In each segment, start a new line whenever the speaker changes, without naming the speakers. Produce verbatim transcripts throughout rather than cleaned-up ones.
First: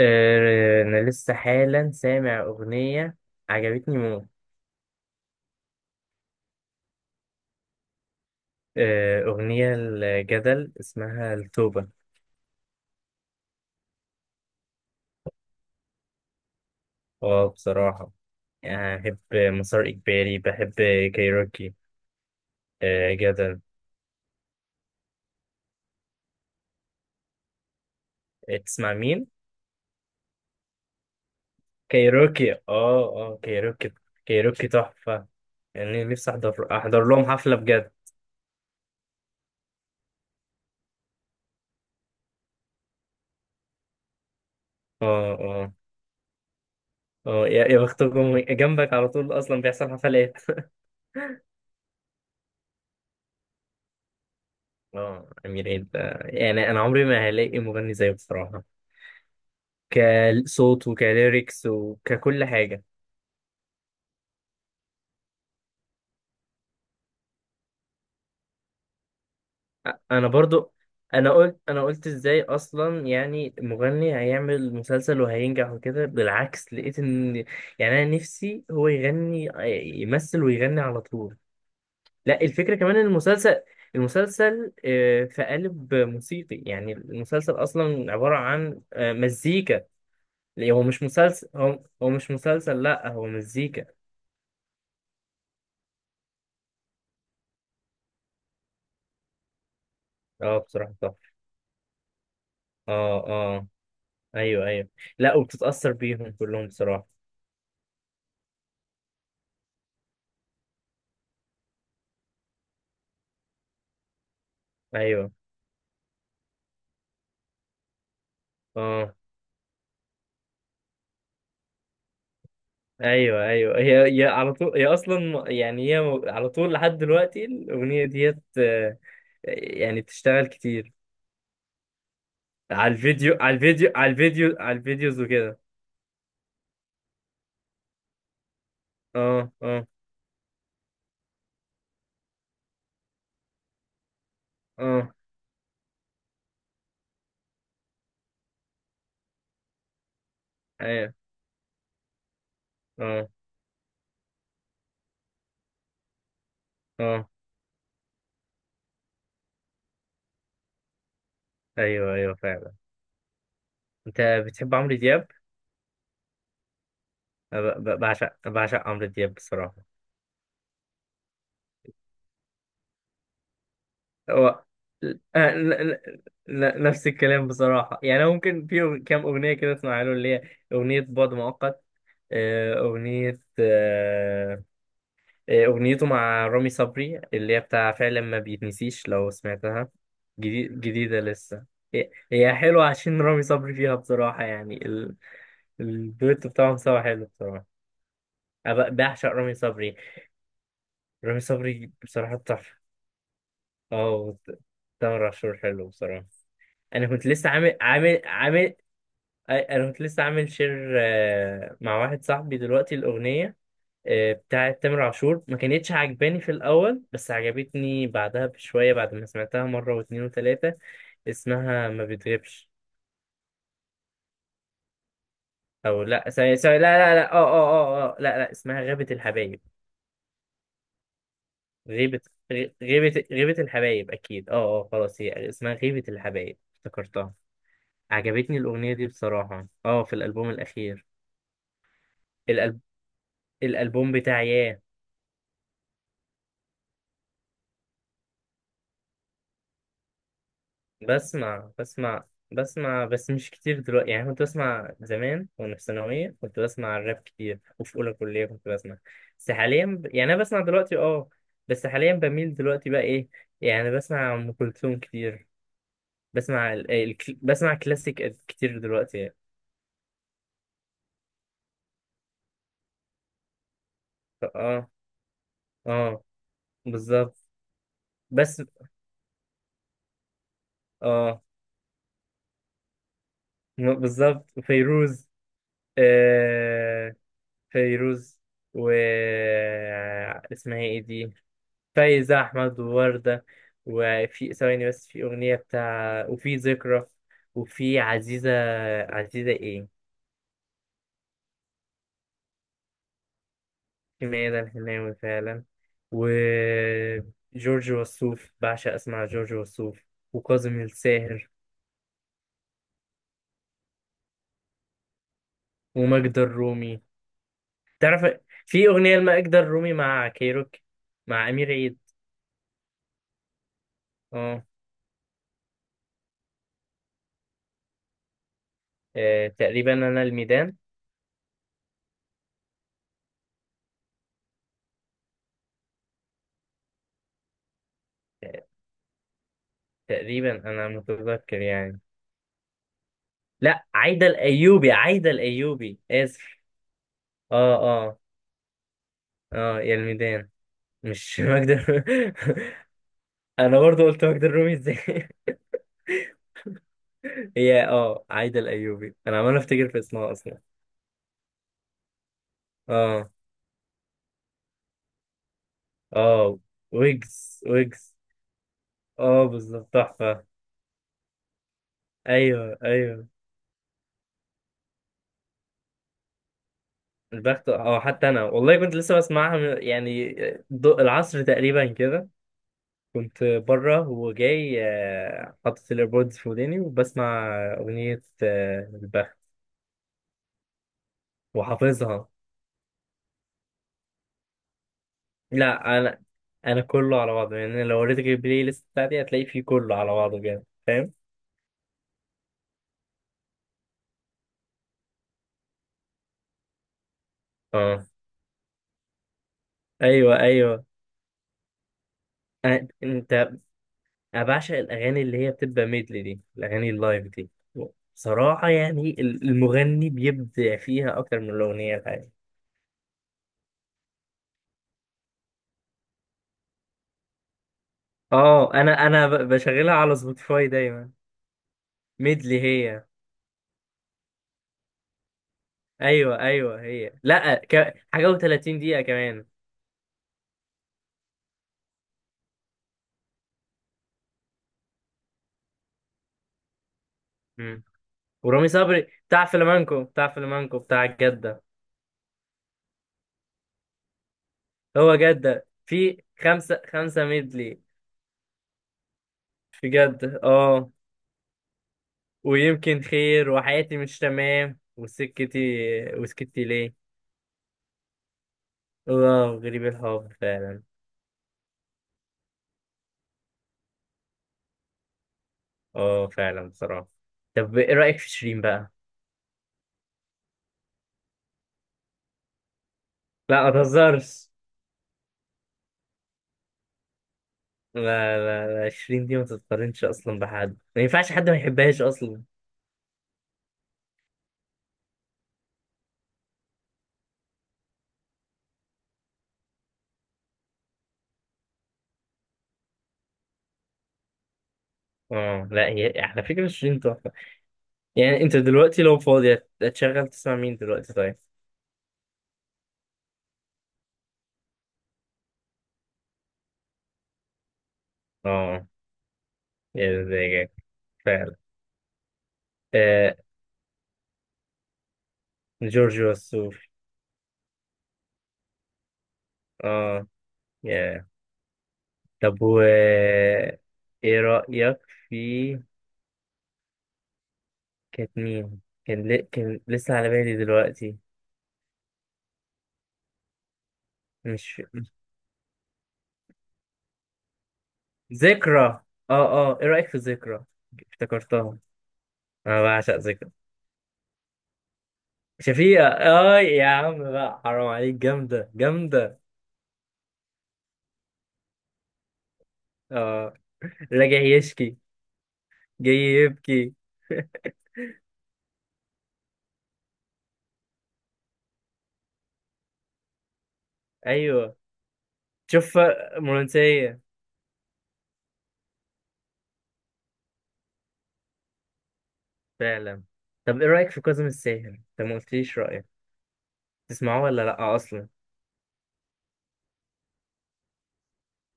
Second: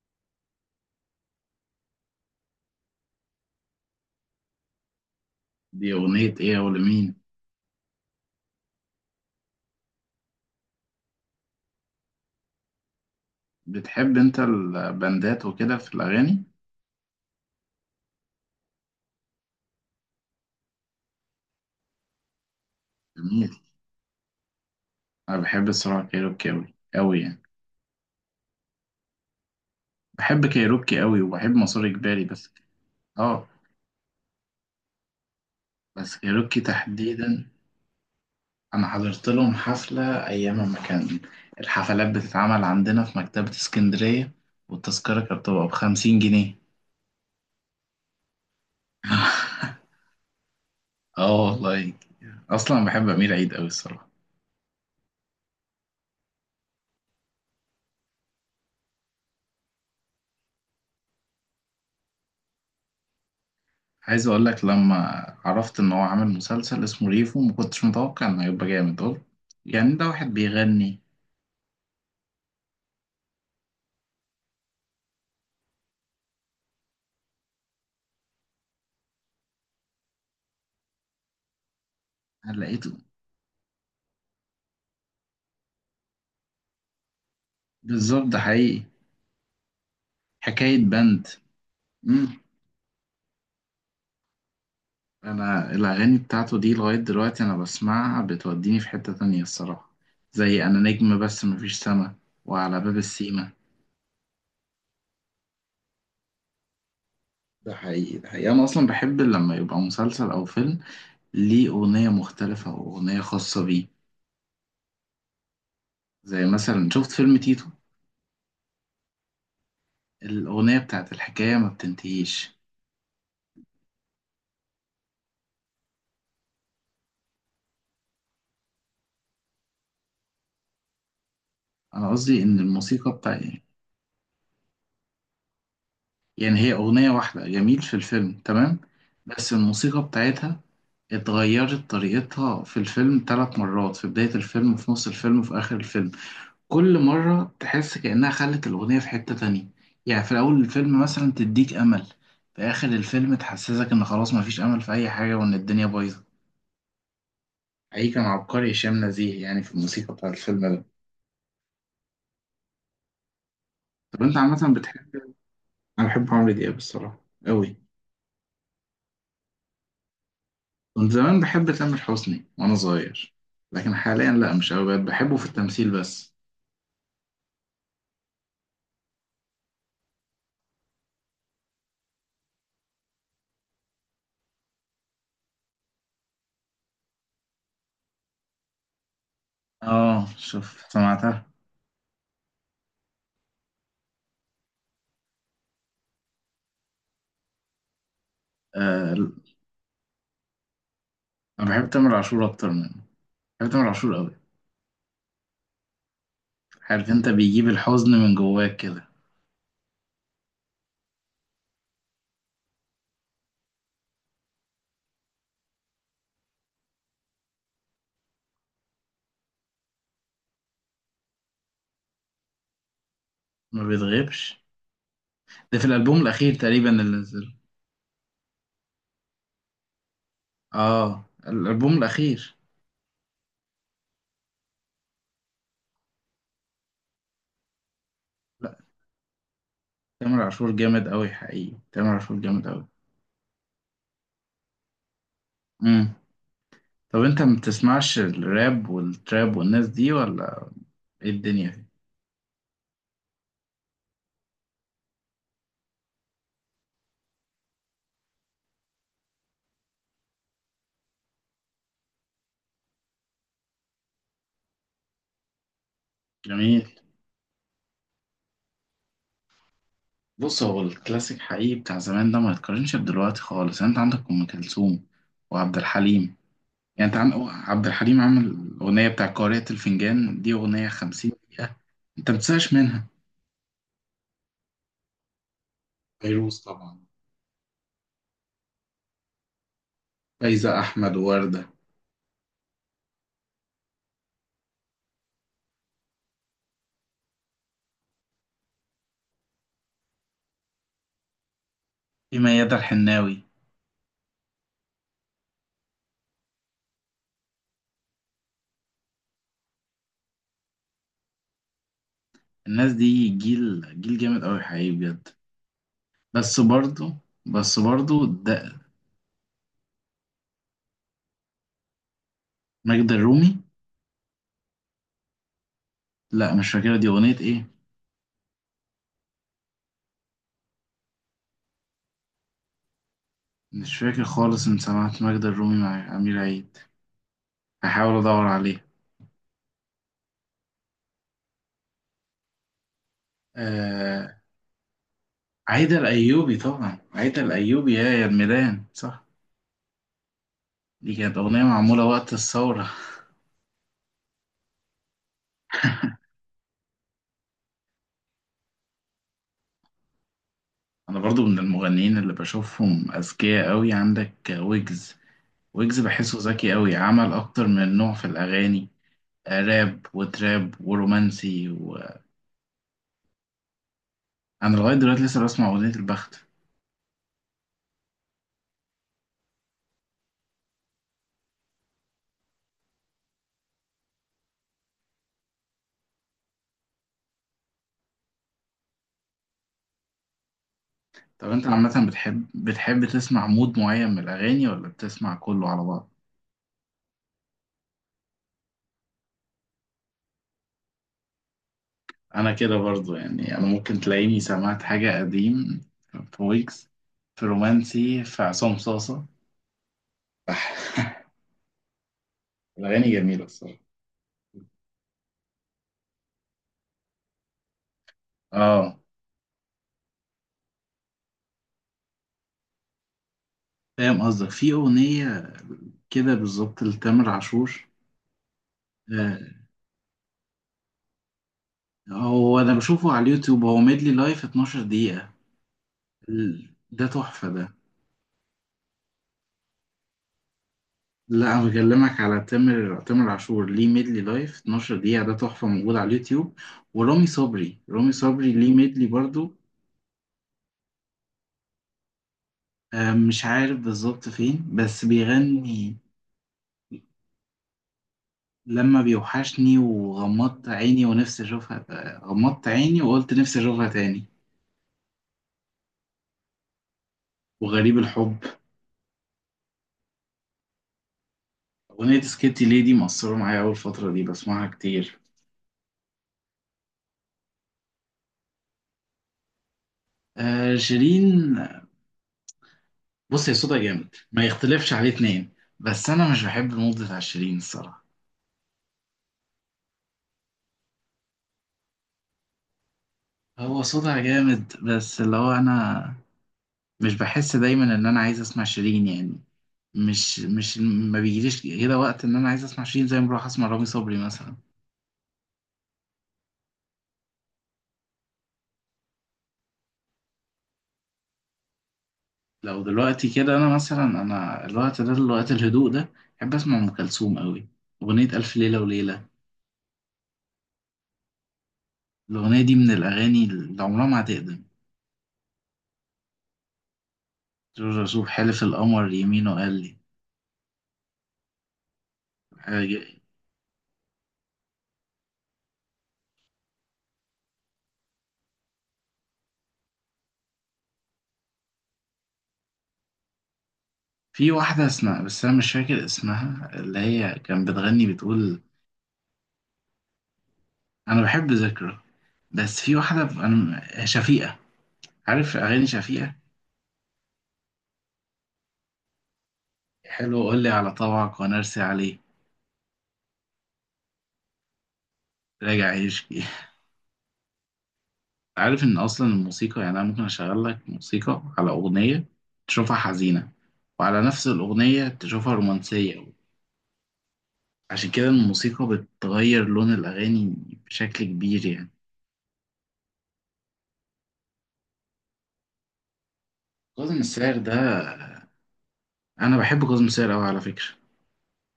آه، أنا لسه حالا سامع أغنية عجبتني موت.
دي أغنية إيه ولمين؟
آه، أغنية الجدل اسمها التوبة.
بتحب أنت البندات وكده في الأغاني؟
اه، بصراحة يعني بحب مسار إجباري، بحب كايروكي، آه،
جميل.
جدل.
أنا بحب الصراحة كايروكي أوي أوي يعني.
تسمع مين؟
بحب كايروكي أوي وبحب مسار إجباري بس.
كايروكي، اه، اه،
آه،
كايروكي. كايروكي تحفة، يعني
بس
نفسي
كايروكي
أحضر أحضر لهم
تحديدا،
حفلة بجد.
أنا حضرت لهم حفلة أيام ما كان الحفلات بتتعمل عندنا في مكتبة اسكندرية، والتذكرة
اه،
كانت بتبقى
اه.
بخمسين جنيه.
اه يا يا بختكم، جنبك على طول أصلا بيحصل حفلات.
آه والله، أصلا بحب أمير عيد أوي الصراحة.
اه، أمير عيد، آه، يعني أنا عمري ما هلاقي مغني زيه بصراحة، كصوت وكليركس وككل حاجة.
عايز اقول لك، لما عرفت ان هو عامل مسلسل اسمه ريفو ما كنتش متوقع انه هيبقى جامد، قلت يعني
أ-
ده واحد
أنا برضو.
بيغني.
أنا قلت، أنا قلت إزاي أصلا يعني مغني هيعمل مسلسل وهينجح، وكده بالعكس لقيت إن، يعني أنا نفسي هو يغني، يمثل ويغني على طول. لا
أنا
الفكرة كمان
لقيته
إن المسلسل، المسلسل آه، في قالب موسيقي، يعني المسلسل أصلا
بالظبط،
عبارة
ده
عن
حقيقي،
آه، مزيكا. يعني
حكاية
هو مش
بند.
مسلسل، هو, هو
مم.
مش مسلسل، لا هو مزيكا.
انا الاغاني بتاعته دي لغاية دلوقتي انا بسمعها بتوديني في حتة تانية الصراحة،
اه
زي انا
بصراحة صح.
نجم بس مفيش سما، وعلى باب
اه،
السيما.
اه. ايوه، ايوه. لا، وبتتأثر بيهم كلهم بصراحة.
ده حقيقي ده حقيقي انا اصلا بحب لما يبقى مسلسل او فيلم ليه اغنية مختلفة واغنية خاصة بيه.
ايوه.
زي مثلا شفت فيلم تيتو،
اه.
الأغنية بتاعت الحكاية ما بتنتهيش.
ايوه ايوه هي هي على طول، هي اصلا يعني هي. على طول لحد دلوقتي الاغنية ديت آه، يعني بتشتغل كتير،
أنا قصدي إن
على
الموسيقى
الفيديو
بتاع،
على الفيديو على الفيديو على الفيديوز وكده.
يعني هي أغنية واحدة جميل في الفيلم تمام، بس
اه، اه.
الموسيقى بتاعتها اتغيرت طريقتها في الفيلم ثلاث مرات، في بداية الفيلم وفي نص
اه.
الفيلم وفي آخر الفيلم. كل مرة تحس كأنها خلت الأغنية في حتة تانية. يعني في أول الفيلم
ايوه،
مثلا تديك أمل، في آخر
اه.
الفيلم تحسسك إن خلاص مفيش أمل في أي حاجة وإن الدنيا بايظة.
اه.
حقيقي كان عبقري هشام نزيه يعني في الموسيقى بتاع الفيلم ده.
ايوه ايوه فعلا. انت
طب أنت عامة
بتحب عمرو دياب؟
بتحب، انا بحب عمرو دياب الصراحه
أنا
قوي.
ب- ب- بعشق بعشق عمرو دياب بصراحة.
كنت زمان بحب تامر حسني وانا صغير، لكن حاليا لا
هو
مش قوي، بقيت بحبه في
آه، ن-
التمثيل
ن-
بس.
ن- نفس الكلام بصراحة، يعني أنا ممكن في أغ- كام أغنية كده أسمعها له، اللي هي أغنية بعد مؤقت، آه، أغنية آه، آه، أغنيته مع رامي صبري اللي هي بتاع فعلا ما بيتنسيش لو سمعتها.
اه
جديد
شوف
جديدة
سمعتها.
لسه. هي هي حلوة عشان رامي صبري فيها بصراحة، يعني ال- الدويتو بتاعهم سوا حلو بصراحة. أنا ب- بعشق
آه،
رامي صبري. رامي
انا بحب
صبري
تامر
بصراحة
عاشور اكتر
تحفة.
منه، بحب تامر عاشور قوي.
اه. تامر عاشور حلو بصراحة. انا
عارف
كنت
انت
لسه
بيجيب
عامل
الحزن
عامل
من
عامل.
جواك كده.
انا كنت لسه عامل شير آه، مع واحد صاحبي دلوقتي، الاغنيه آه، بتاعت تامر عاشور ما كانتش عجباني في الاول، بس عجبتني بعدها بشويه بعد ما سمعتها مره واتنين وتلاته. اسمها ما بتغيبش.
ما بيتغيبش، ده في
او
الالبوم
لا،
الاخير
سوري، سوري،
تقريبا
لا، لا،
اللي
لا، اه،
نزل.
اه. اه، اه، لا، لا، اسمها غيبه الحبايب.
اه الالبوم
غيبه.
الاخير.
غي- غيبه غيبه الحبايب، اكيد، اه، اه، خلاص هي اسمها غيبه الحبايب، افتكرتها. عجبتني
لا،
الأغنية دي بصراحة، اه، في
تامر
الألبوم
عاشور
الأخير.
جامد قوي حقيقي تامر عاشور جامد
الألب...
قوي
الألبوم بتاع ياه.
امم. طب انت ما بتسمعش الراب والتراب والناس دي ولا ايه الدنيا
بسمع،
دي؟
بسمع. بسمع بس مش كتير دلوقتي، يعني كنت بسمع زمان وأنا في ثانوية كنت بسمع الراب كتير، وفي أولى كلية كنت بسمع. بس حاليا ب... يعني أنا بسمع دلوقتي اه. بس حاليا بميل دلوقتي بقى إيه، يعني بسمع أم كلثوم كتير. بسمع
جميل.
ال... ال... بسمع كلاسيك كتير دلوقتي يعني.
بص هو الكلاسيك حقيقي بتاع زمان ده ما يتقارنش بدلوقتي خالص. يعني انت عندك
ف-
ام
اه،
كلثوم وعبد
اه،
الحليم، يعني انت عندك
بالظبط.
عبد الحليم عمل
بس
الاغنيه بتاع قارئة الفنجان، دي اغنيه خمسين
اه،
دقيقه، انت ما بتزهقش منها.
بالظبط فيروز،
فيروز طبعا،
آه، فيروز و
فايزة
اسمها ايه
احمد
دي،
ووردة،
فايزة أحمد ووردة. وفي ثواني بس في أغنية بتاع، وفي ذكرى، وفي عزيزة. عزيزة ايه.
في ميادة الحناوي.
في ميادة الحناوي فعلا، وجورج وسوف، بعشق أسمع جورج وسوف، وكاظم الساهر،
الناس دي جيل، جيل جامد قوي حقيقي بجد.
وماجدة
بس
الرومي.
برضه بس برضه
تعرف
ده
في أغنية لماجدة الرومي مع كيروك، مع أمير عيد.
ماجدة الرومي،
اه.
لا مش فاكرة دي اغنية ايه.
آه، تقريبا أنا الميدان.
مش فاكر خالص ان سمعت ماجدة الرومي مع امير عيد، هحاول ادور
آه، تقريبا انا متذكر يعني. لا، عايدة
عليها.
الأيوبي، عايدة
عايدة
الأيوبي،
الأيوبي،
آسف.
طبعا عايدة
اه،
الأيوبي، يا
اه.
يا الميدان صح.
اه يا الميدان.
دي كانت
مش
أغنية
ماجدة
معمولة وقت
الرومي.
الثورة.
أنا برضو قلت ماجدة الرومي ازاي هي اه عايدة الأيوبي، أنا عمال أفتكر في اسمها أصلا.
أنا برضو من المغنيين اللي بشوفهم
اه.
أذكياء أوي، عندك ويجز، ويجز بحسه
اه
ذكي أوي، عمل
ويجز،
أكتر من نوع
ويجز.
في الأغاني،
اه،
آه،
بالظبط
راب
تحفة.
وتراب ورومانسي. وأنا
أيوه، أيوه.
لغاية دلوقتي لسه بسمع أغنية البخت.
البخت، اه، حتى أنا والله كنت لسه بسمعها من- يعني ضوء العصر تقريبا كده. كنت بره وجاي آه، حاطط الايربودز في وداني، وبسمع أغنية آه، البخت،
طب أنت عامة
وحافظها.
بتحب بتحب تسمع مود معين من الأغاني ولا بتسمع كله على
لا،
بعضه؟
انا. انا كله على بعضه، يعني أنا لو وريتك البلاي ليست بتاعتي هتلاقي فيه كله على بعضه كده، فاهم.
انا كده برضو، يعني انا ممكن تلاقيني سمعت حاجة قديم، في ويجز، في
اه،
رومانسي، في عصام صاصة.
ايوه، ايوه. أنا...
الاغاني جميلة
انت.
الصراحة.
انا بعشق الاغاني اللي هي بتبقى ميدلي دي، الاغاني اللايف دي. بصراحه
اه
يعني ال- المغني بيبدع فيها اكتر من الاغنيه الحقيقيه.
فاهم قصدك، في اغنية كده بالظبط لتامر عاشور.
اه، انا انا
آه،
ب- بشغلها على سبوتيفاي دايما.
هو
ميدلي
انا
هي.
بشوفه على اليوتيوب، هو ميدلي لايف اتناشر دقيقة،
ايوه،
ال-
ايوه،
ده
هي
تحفة
لا
ده.
ك... حاجه و30 دقيقه كمان.
لا انا بكلمك على تامر تامر عاشور ليه ميدلي لايف اتناشر دقيقة، ده تحفة موجود على اليوتيوب. ورامي صبري
مم.
رامي صبري
ورامي
ليه ميدلي
صبري بتاع
برضو.
فلامانكو، بتاع فلامانكو، بتاع الجده.
آه، مش عارف بالظبط فين، بس
هو جدة
بيغني
في خمسة خمسة ميدلي.
لما بيوحشني،
في جدة
وغمضت
اه.
عيني ونفسي اشوفها، آه، غمضت عيني
ويمكن
وقلت
خير،
نفسي اشوفها
وحياتي مش
تاني،
تمام، وسكتي. وسكتي ليه.
وغريب الحب.
اه، غريب الحب فعلا.
اغنية سكيتي ليدي مأثرة معايا اول فترة دي، بسمعها كتير.
اه، فعلا بصراحة. طب ايه رأيك في شيرين بقى؟
آه شيرين، بص هي
لا، ما
صوتها جامد ما
تهزرش.
يختلفش عليه اتنين، بس انا مش بحب المود بتاع شيرين الصراحة.
لا، لا، لا، شيرين دي ما تتقارنش اصلا بحد، ما ينفعش حد ما يحبهاش اصلا.
هو صوتها جامد، بس اللي هو انا مش بحس دايما ان انا عايز اسمع شيرين يعني. مش مش ما بيجيليش كده وقت ان انا عايز اسمع شيرين زي ما بروح اسمع رامي صبري مثلا.
اه لا، هي على فكرة شيرين تحفة. يعني انت دلوقتي لو فاضي هت- هتشغل تسمع مين دلوقتي طيب؟
لو دلوقتي كده انا مثلا، انا الوقت ده الوقت الهدوء ده بحب اسمع ام كلثوم قوي، اغنيه الف ليله
اه،
وليله.
يا زيك. فعلا.
الاغنيه دي من
آه،
الاغاني اللي عمرها ما هتقدم.
جورجيو السور.
جورج وسوف، حلف القمر يمينه قال لي
اه، يا. طب و
حاجة-
ايه رأيك في، كانت مين، كان ل... كان لسه على بالي دلوقتي.
في
مش.
واحده اسمها، بس انا مش فاكر اسمها، اللي هي كان بتغني بتقول،
ذكرى، اه. اه، ايه رأيك في ذكرى؟
انا بحب
افتكرتها.
ذكرى. بس
انا
في
بعشق
واحده ب-
ذكرى.
انا شفيقه، عارف اغاني
شفيقة،
شفيقه؟
اه، يا عم بقى، حرام عليك، جامدة جامدة.
حلو قول لي على طبعك ونرسي عليه.
اه، راجع يشكي.
راجع
جاي
يشكي.
يبكي.
عارف ان اصلا الموسيقى، يعني انا ممكن اشغل لك موسيقى على اغنيه تشوفها حزينه، وعلى نفس
ايوه.
الاغنيه تشوفها
شوف.
رومانسيه.
رومانسية.
عشان كده الموسيقى بتغير لون الاغاني بشكل كبير يعني.
فعلا. طب ايه رأيك في كاظم الساهر، انت ما قلتليش رأيك،
كاظم
تسمعوه
الساهر
ولا
ده،
لأ أصلا؟
انا بحب كاظم الساهر قوي على فكره.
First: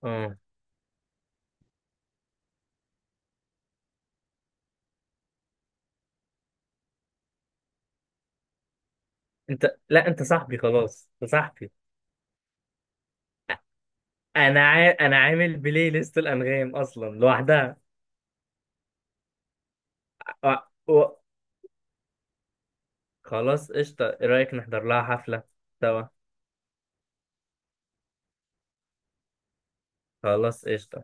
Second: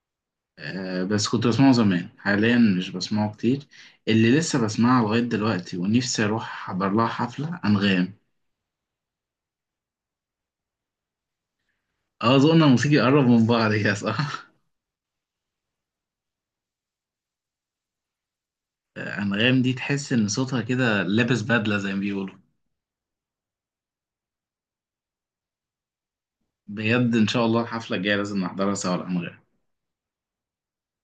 اه.
أه، بس كنت بسمعه زمان، حاليا مش بسمعه كتير. اللي لسه بسمعها لغايه دلوقتي ونفسي اروح احضر لها حفله، انغام.
انت، لا انت صاحبي، خلاص انت صاحبي.
اه، ذوقنا الموسيقي قرب من بعض كده صح.
انا عا... انا عامل بلاي ليست الانغام اصلا لوحدها.
أنغام دي تحس إن
و...
صوتها كده
و...
لابس بدلة زي ما بيقولوا.
خلاص قشطه. ايه رايك نحضر لها حفله سوا؟
بجد إن شاء الله الحفلة الجاية لازم نحضرها سوا، الأنغام.
خلاص قشطه.